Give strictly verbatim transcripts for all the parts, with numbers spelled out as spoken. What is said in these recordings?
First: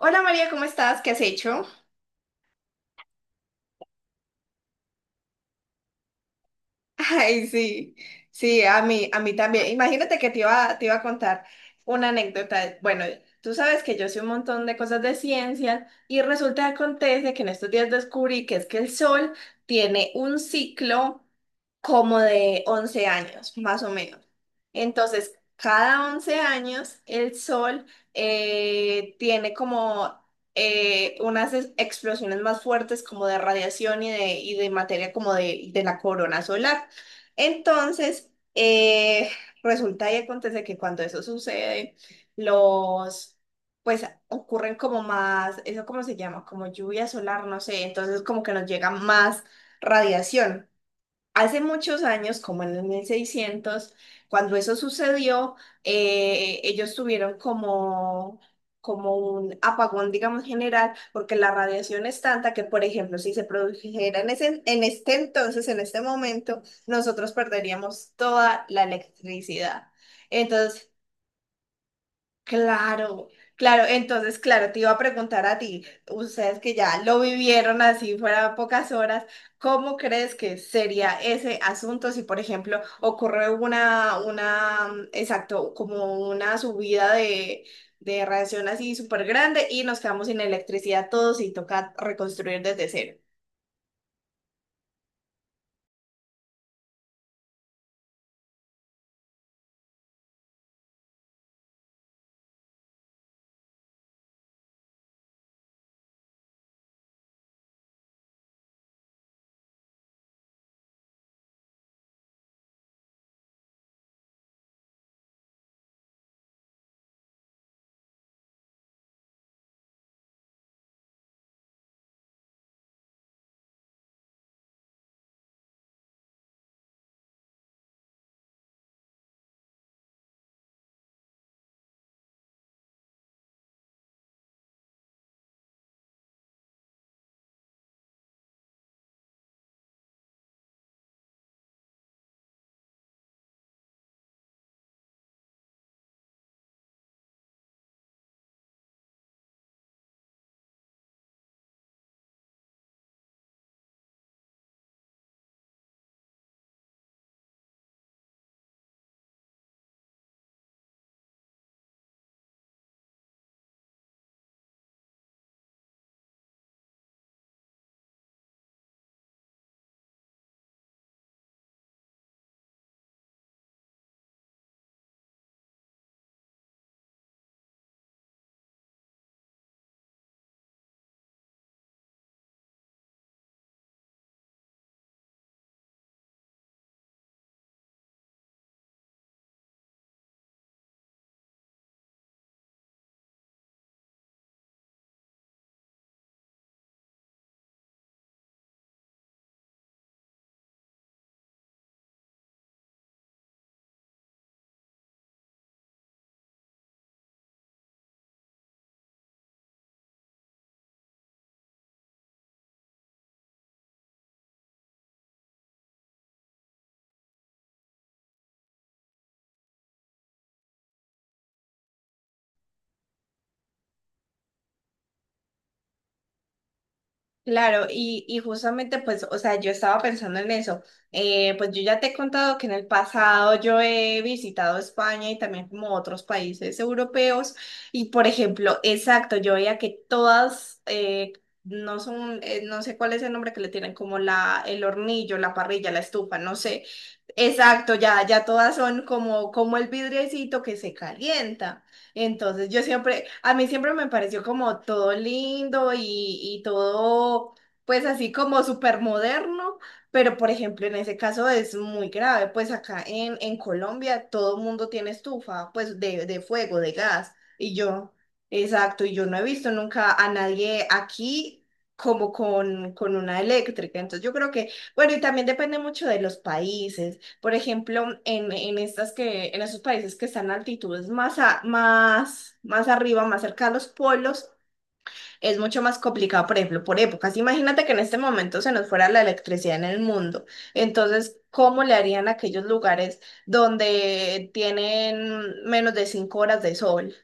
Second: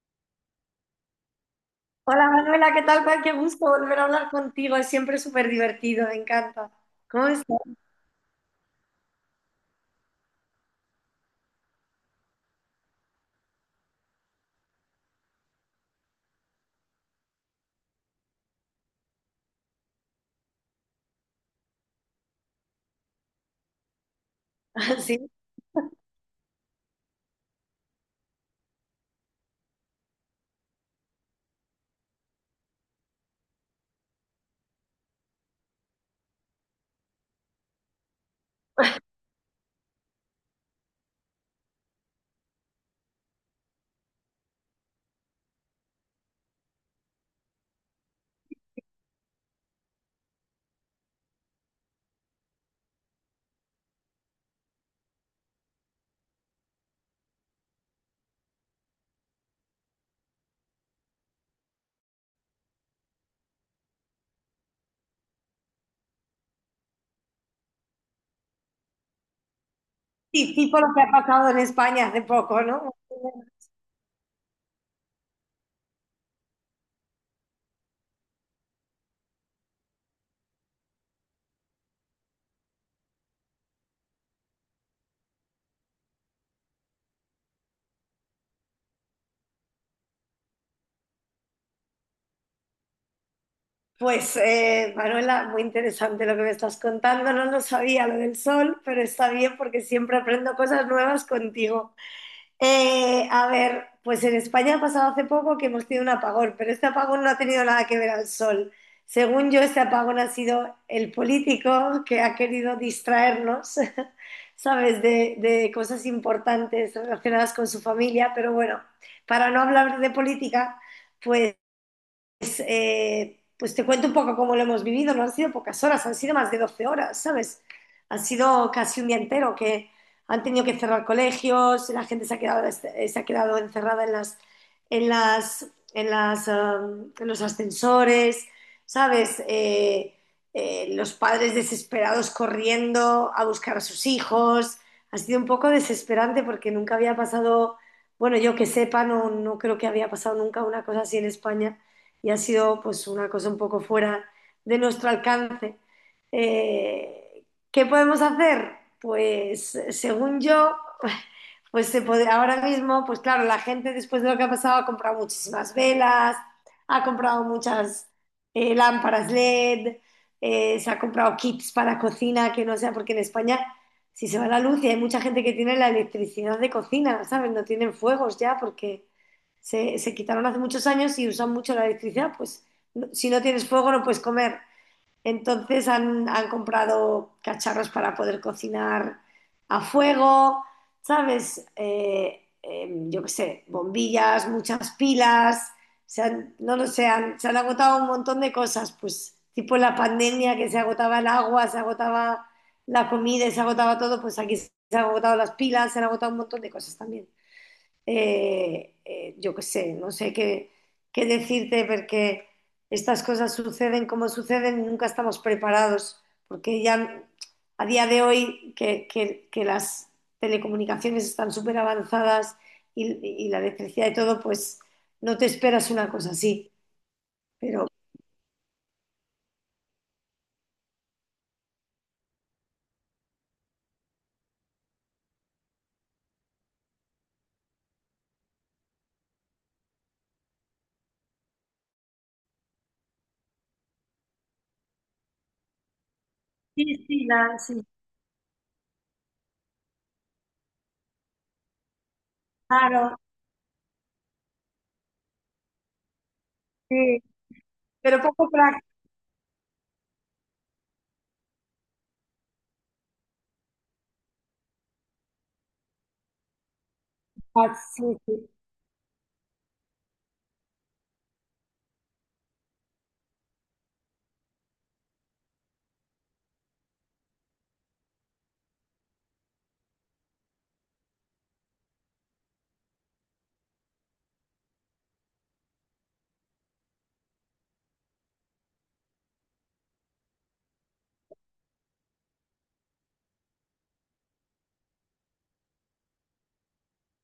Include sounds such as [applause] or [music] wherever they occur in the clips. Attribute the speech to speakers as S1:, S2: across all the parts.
S1: Hola María, ¿cómo estás? ¿Qué has hecho?
S2: Hola Manuela, ¿qué tal? Juan? Qué gusto volver a hablar contigo, es siempre súper divertido, me encanta.
S1: [laughs]
S2: ¿Cómo
S1: Ay,
S2: estás?
S1: sí, sí, a mí, a mí también. Imagínate que te iba, te iba a contar una anécdota. Bueno, tú sabes que yo sé un montón de cosas de ciencia y resulta que acontece que en estos días descubrí que es que el sol tiene un ciclo como de once años, más o menos.
S2: [laughs] Sí,
S1: Entonces, cada once años el sol eh, tiene como eh, unas es- explosiones más fuertes como de radiación y de, y de materia como de, de la corona solar. Entonces, eh, resulta y acontece que cuando eso sucede, los... pues ocurren como más, eso cómo se llama, como lluvia solar, no sé, entonces como que nos llega más radiación. Hace muchos años, como en el mil seiscientos, cuando eso sucedió, eh, ellos tuvieron como, como un apagón, digamos, general, porque la radiación es tanta que, por ejemplo, si se produjera en ese, en este entonces, en este momento, nosotros perderíamos toda la electricidad.
S2: sí, tipo lo
S1: Entonces,
S2: que ha pasado en España hace poco, ¿no?
S1: claro, claro, entonces, claro, te iba a preguntar a ti, ustedes que ya lo vivieron así fuera pocas horas, ¿cómo crees que sería ese asunto si, por ejemplo, ocurre una, una, mm, exacto, como una subida de, de radiación así súper grande y nos quedamos sin electricidad todos y toca reconstruir desde cero?
S2: Pues eh, Manuela, muy interesante lo que me estás contando, no lo sabía lo del sol, pero está bien porque siempre aprendo cosas nuevas contigo. Eh, a ver, pues en España ha pasado hace poco que hemos tenido un apagón, pero este apagón no ha tenido nada que ver al sol. Según yo, este apagón ha sido el político que ha querido distraernos, [laughs] ¿sabes?, de, de cosas importantes relacionadas con su familia, pero bueno, para no hablar de política, pues entonces, eh, pues te cuento un poco cómo lo hemos vivido. No han sido pocas horas, han sido más de doce horas, ¿sabes? Han sido casi un día entero que han tenido que cerrar colegios, la gente se ha quedado, se ha quedado encerrada en las, en las, en las, um, en los ascensores, ¿sabes? Eh, eh, los padres desesperados corriendo a buscar a sus hijos. Ha sido un poco desesperante porque nunca había pasado, bueno, yo que sepa, no, no creo que había pasado nunca una cosa así en España y ha sido pues una cosa un poco fuera de nuestro alcance. Eh, ¿Qué podemos hacer? Pues según yo, pues se puede- ahora mismo, pues claro, la gente después de lo que ha pasado ha comprado muchísimas velas, ha comprado muchas eh, lámparas L E D, eh, se ha comprado kits para cocina, que no sea porque en España si se va la luz y hay mucha gente que tiene la electricidad de cocina, ¿sabes? No tienen fuegos ya porque se, se quitaron hace muchos años y usan mucho la electricidad, pues no- si no tienes fuego no puedes comer. Entonces han, han comprado cacharros para poder cocinar a fuego, ¿sabes? Eh, eh, yo qué sé, bombillas, muchas pilas, se han- no lo sé, han- se han agotado un montón de cosas, pues tipo en la pandemia que se agotaba el agua, se agotaba la comida y se agotaba todo, pues aquí se han agotado las pilas, se han agotado un montón de cosas también eh, eh, yo qué sé, no sé qué, qué decirte porque estas cosas suceden como suceden y nunca estamos preparados, porque ya a día de hoy que, que- que las telecomunicaciones están súper avanzadas y, y la electricidad y todo, pues no te esperas una cosa así,
S1: Claro,
S2: pero...
S1: y, y justamente pues, o sea, yo estaba pensando en eso. Eh, pues yo ya te he contado que en el pasado yo he visitado España y también como otros países europeos y por ejemplo, exacto, yo veía que todas, eh, no son, eh, no sé cuál es el nombre que le tienen, como la, el hornillo, la parrilla, la estufa, no sé.
S2: Sí, sí, la- sí,
S1: Exacto, ya, ya todas son como, como el vidriecito que se calienta. Entonces yo
S2: claro,
S1: siempre, a mí siempre me pareció como todo lindo y, y
S2: sí,
S1: todo, pues
S2: pero
S1: así
S2: poco
S1: como
S2: práctica,
S1: súper moderno, pero por ejemplo en ese caso es muy grave, pues acá en, en Colombia todo el mundo tiene estufa, pues de, de fuego, de gas, y yo,
S2: sí, sí.
S1: exacto, y yo no he visto nunca a nadie aquí como con, con una eléctrica, entonces yo creo que, bueno, y también depende mucho de los países. Por ejemplo, en, en estas que, en esos países que están a altitudes más, a- más, más arriba, más cerca a los polos, es mucho más complicado, por ejemplo, por épocas. Imagínate que en este momento se nos fuera la electricidad en el mundo. Entonces, ¿cómo le harían a aquellos lugares donde tienen menos de cinco horas de sol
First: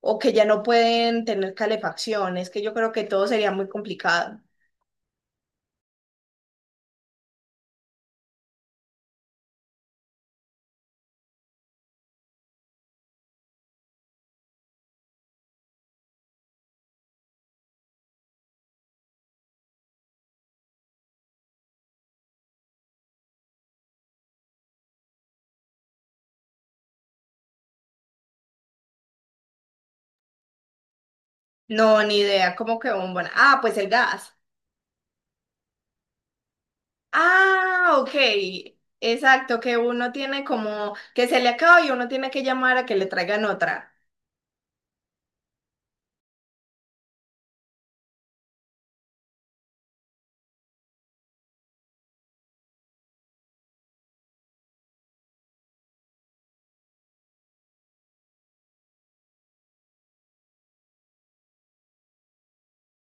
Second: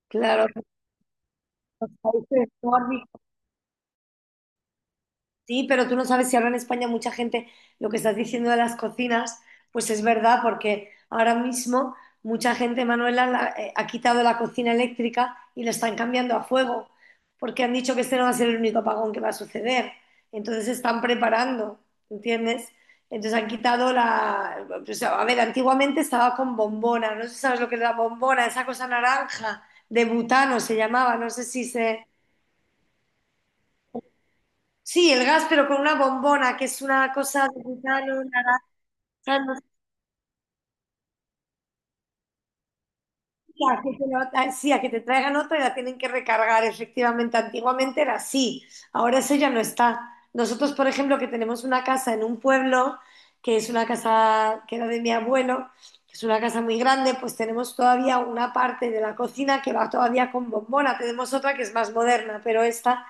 S1: o que ya
S2: Claro,
S1: no pueden tener
S2: los
S1: calefacción?
S2: países
S1: Es que yo creo que
S2: nórdicos.
S1: todo sería muy complicado.
S2: Sí, pero tú no sabes si ahora en España mucha gente, lo que estás diciendo de las cocinas, pues es verdad, porque ahora mismo mucha gente, Manuela, la- eh, ha quitado la cocina eléctrica y la están cambiando a fuego, porque han dicho que este no va a ser el único apagón que va a suceder. Entonces se están preparando, ¿entiendes? Entonces han quitado la... o sea, a ver, antiguamente estaba con bombona, no sé si sabes lo que es la bombona, esa cosa naranja de butano se llamaba, no sé si
S1: No,
S2: se...
S1: ni idea, como que bombón. Ah, pues el gas.
S2: Sí, el gas, pero con una bombona, que es una cosa de
S1: Ah, ok.
S2: butano, naranja,
S1: Exacto,
S2: no sé,
S1: que uno tiene como que se le acaba y uno tiene que llamar a que le traigan
S2: a
S1: otra.
S2: que te lo- a- sí, a que te traigan otra y la tienen que recargar, efectivamente. Antiguamente era así, ahora eso ya no está. Nosotros, por ejemplo, que tenemos una casa en un pueblo, que es una casa que era de mi abuelo, que es una casa muy grande, pues tenemos todavía una parte de la cocina que va todavía con bombona. Tenemos otra que es más moderna, pero esta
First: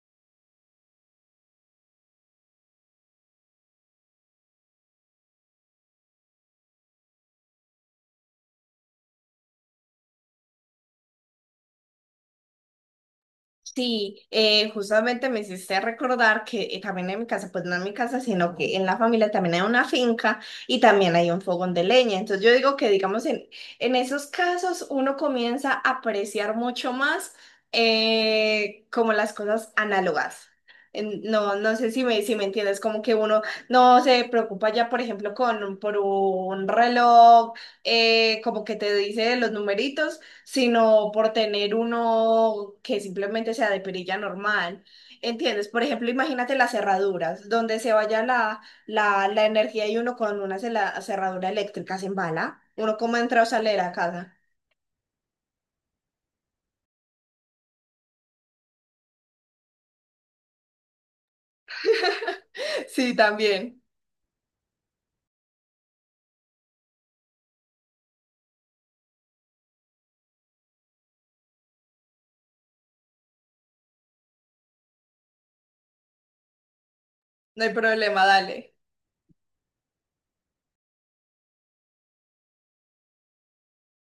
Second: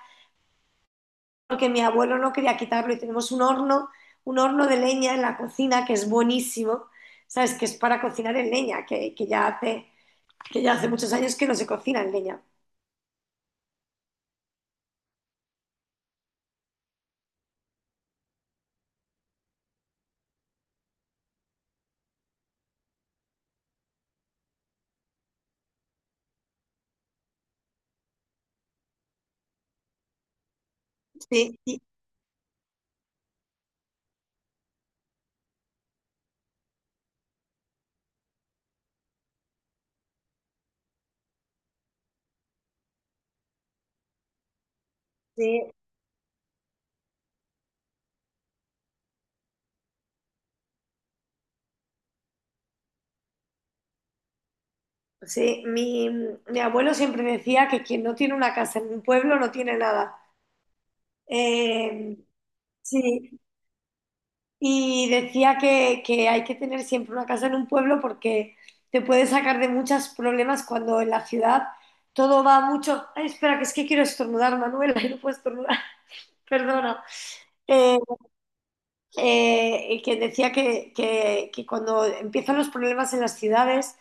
S2: porque mi abuelo no quería quitarlo y tenemos un horno, un horno de leña en la cocina que es buenísimo, ¿sabes? Que es para cocinar en leña, que, que ya hace, que ya hace muchos años que no se cocina en leña.
S1: Sí, eh, justamente me hiciste recordar que eh, también en mi casa, pues no en mi casa, sino que en la familia también hay una finca y también hay un fogón de leña. Entonces yo digo que, digamos, en, en esos casos uno comienza a apreciar mucho más eh, como las cosas análogas. En- No,
S2: Sí,
S1: no
S2: sí,
S1: sé si me, si me entiendes, como que uno no se preocupa ya, por ejemplo, con, por un reloj, eh, como que te dice los numeritos sino por tener uno que simplemente sea de perilla normal. ¿Entiendes?
S2: sí.
S1: Por ejemplo, imagínate las cerraduras, donde se vaya la, la, la energía y uno con una cela- cerradura eléctrica se embala. Uno como entra o sale de la casa. [laughs]
S2: Sí, mi, mi abuelo siempre decía que quien no tiene una casa en un pueblo no tiene nada. Eh,
S1: Sí,
S2: sí.
S1: también.
S2: Y decía que, que hay que tener siempre una casa en un pueblo porque te puede sacar de muchos problemas cuando en la ciudad todo va mucho. Ay, espera, que es que quiero estornudar, Manuela, [laughs] y no puedo estornudar, [laughs] perdona.
S1: No hay
S2: Eh,
S1: problema, dale.
S2: eh, que decía que, que- que cuando empiezan los problemas en las ciudades,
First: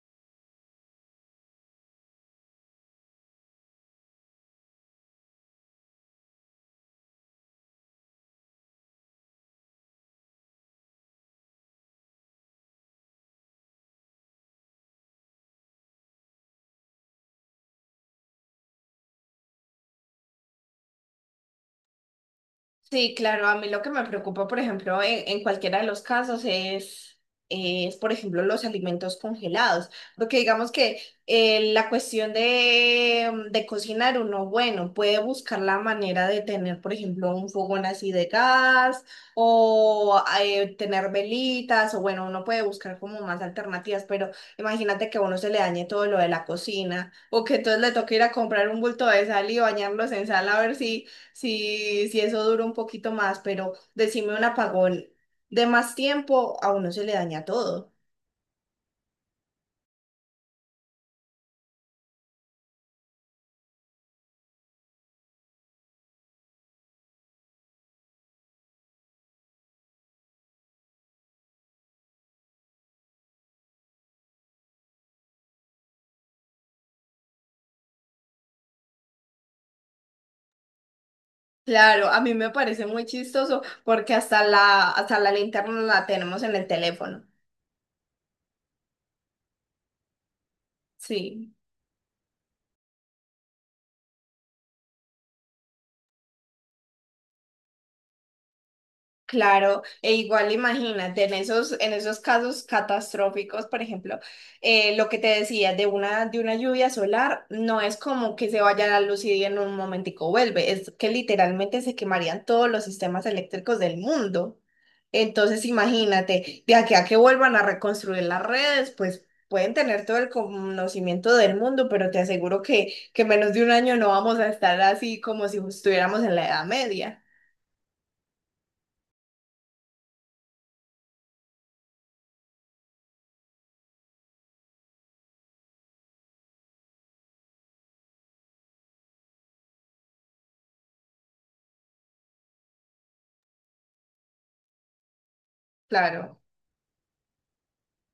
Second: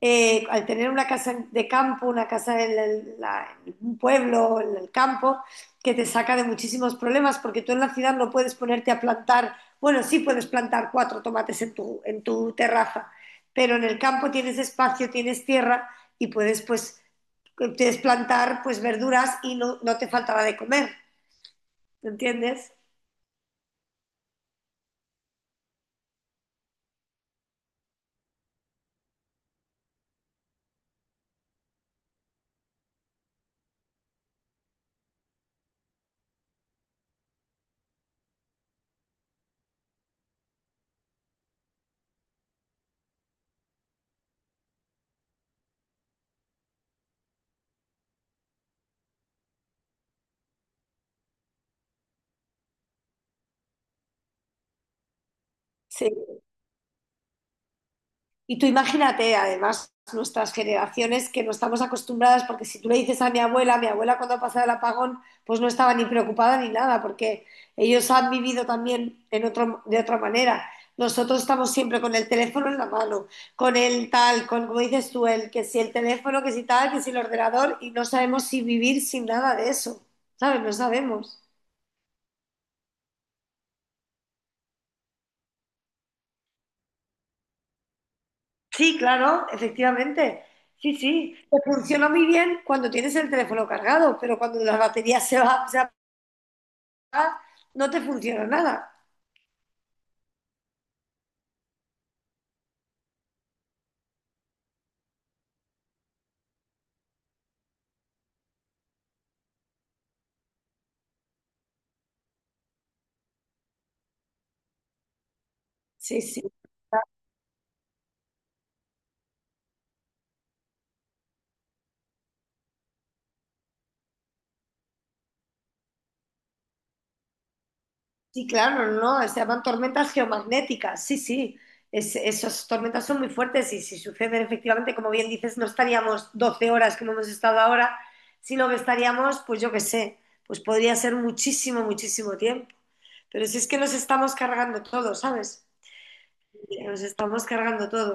S2: eh, al tener una casa de campo, una casa en, el- la- en un pueblo, en el campo, que te saca de muchísimos problemas, porque tú en la ciudad no puedes ponerte a plantar, bueno, sí puedes plantar cuatro tomates en tu, en tu terraza, pero en el campo tienes espacio, tienes tierra y puedes pues puedes plantar pues verduras y no, no te faltará de comer, ¿entiendes?
S1: Sí, claro, a mí lo que me preocupa, por ejemplo, en, en cualquiera de los casos es, es, por ejemplo, los alimentos congelados, porque digamos que eh, la cuestión de, mm, de cocinar uno, bueno, puede buscar la manera de tener, por ejemplo, un fogón así de gas o eh, tener velitas, o bueno, uno puede buscar como más alternativas, pero imagínate que a uno se le dañe todo lo de la cocina o que entonces le toque ir a comprar un bulto de sal y bañarlos en sal a ver si. Sí, sí, eso dura un poquito más, pero decime un apagón de más
S2: Sí.
S1: tiempo, a uno se le daña todo.
S2: Y tú imagínate, además, nuestras generaciones que no estamos acostumbradas, porque si tú le dices a mi abuela, mi abuela cuando ha pasado el apagón, pues no estaba ni preocupada ni nada, porque ellos han vivido también en otro, de otra manera. Nosotros estamos siempre con el teléfono en la mano, con el tal, con, como dices tú, el que si el teléfono, que si tal, que si el ordenador, y no sabemos si vivir sin nada de eso, ¿sabes? No sabemos.
S1: Claro, a mí me parece muy chistoso porque hasta la, hasta la linterna la tenemos en el teléfono.
S2: Sí, claro, efectivamente. Sí, sí.
S1: Sí.
S2: Te funciona muy bien cuando tienes el teléfono cargado, pero cuando la batería se va, se apaga, no te funciona nada.
S1: Claro, e igual imagínate, en esos, en esos casos catastróficos, por ejemplo, eh, lo que te decía de una, de una lluvia solar, no es como que se vaya la luz y en un momentico vuelve, es que literalmente se quemarían todos los sistemas eléctricos del mundo. Entonces
S2: Sí, sí.
S1: imagínate, de aquí a que vuelvan a reconstruir las redes, pues pueden tener todo el conocimiento del mundo, pero te aseguro que, que en menos de un año no vamos a estar así como si estuviéramos en la Edad Media.
S2: Sí, claro, no, no, se llaman tormentas geomagnéticas. Sí, sí. Es- esas tormentas son muy fuertes y si suceden efectivamente, como bien dices, no estaríamos doce horas como hemos estado ahora, sino que estaríamos, pues yo qué sé, pues podría ser muchísimo, muchísimo tiempo. Pero si es que nos estamos cargando todo, ¿sabes?
S1: Claro.
S2: Nos estamos cargando todo.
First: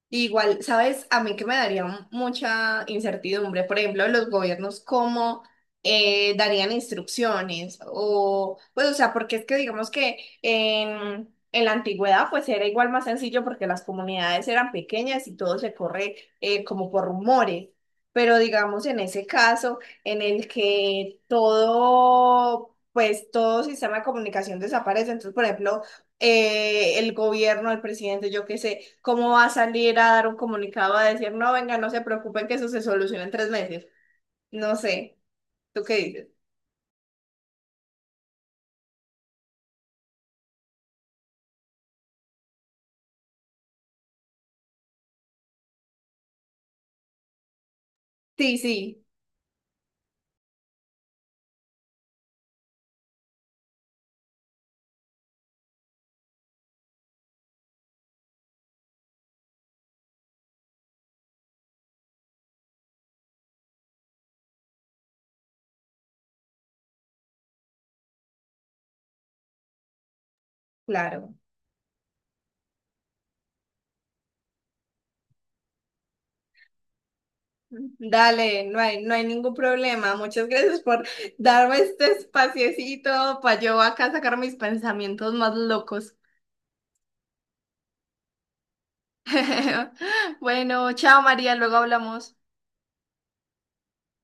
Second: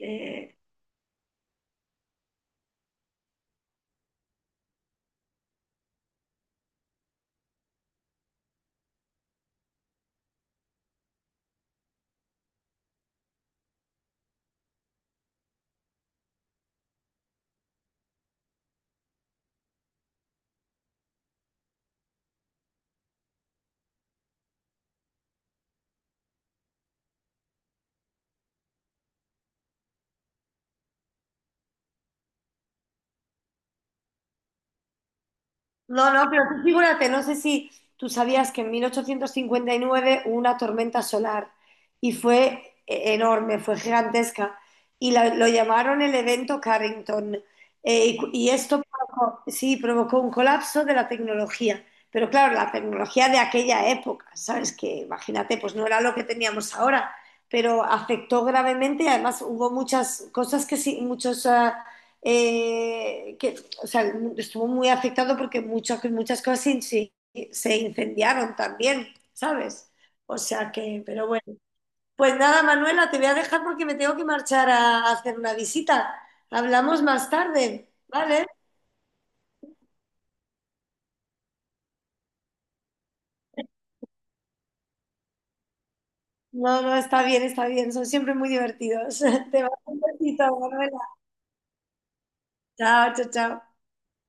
S2: Eh,
S1: Igual, ¿sabes? A mí que me daría m- mucha incertidumbre, por ejemplo, los gobiernos cómo eh, darían instrucciones o, pues, o sea, porque es que digamos que en, en la antigüedad pues era igual más sencillo porque las comunidades eran pequeñas y todo se corre eh, como por rumores, pero digamos en ese caso en el que todo, pues todo sistema de comunicación desaparece, entonces, por ejemplo, eh, el gobierno, el presidente, yo qué sé, cómo va a salir a dar un comunicado a decir, no, venga, no se preocupen que eso se soluciona en tres meses. No sé, ¿tú qué
S2: No,
S1: dices?
S2: no, pero tú figúrate, no sé si tú sabías que en mil ochocientos cincuenta y nueve hubo una tormenta solar y fue eh, enorme, fue gigantesca y la- lo llamaron el evento Carrington. Eh, y, cu- y
S1: Sí,
S2: esto
S1: sí,
S2: provocó, sí, provocó un colapso de la tecnología, pero claro, la tecnología de aquella época, ¿sabes? Que imagínate, pues no era lo que teníamos ahora, pero afectó gravemente y además hubo muchas cosas que sí, muchos... ah, eh, que, o sea, estuvo muy afectado porque muchas, muchas cosas se inci- se incendiaron también, ¿sabes? O sea que, pero
S1: claro.
S2: bueno. Pues nada, Manuela, te voy a dejar porque me tengo que marchar a hacer una visita. Hablamos más tarde, ¿vale?
S1: Dale, no hay, no hay ningún problema. Muchas gracias por darme este espaciecito para yo acá sacar mis pensamientos más locos.
S2: No, no, está bien, está bien. Son siempre muy divertidos. [laughs] Te mando un
S1: [laughs]
S2: besito,
S1: Bueno,
S2: Manuela.
S1: chao María, luego hablamos.
S2: Chao, chao, chao.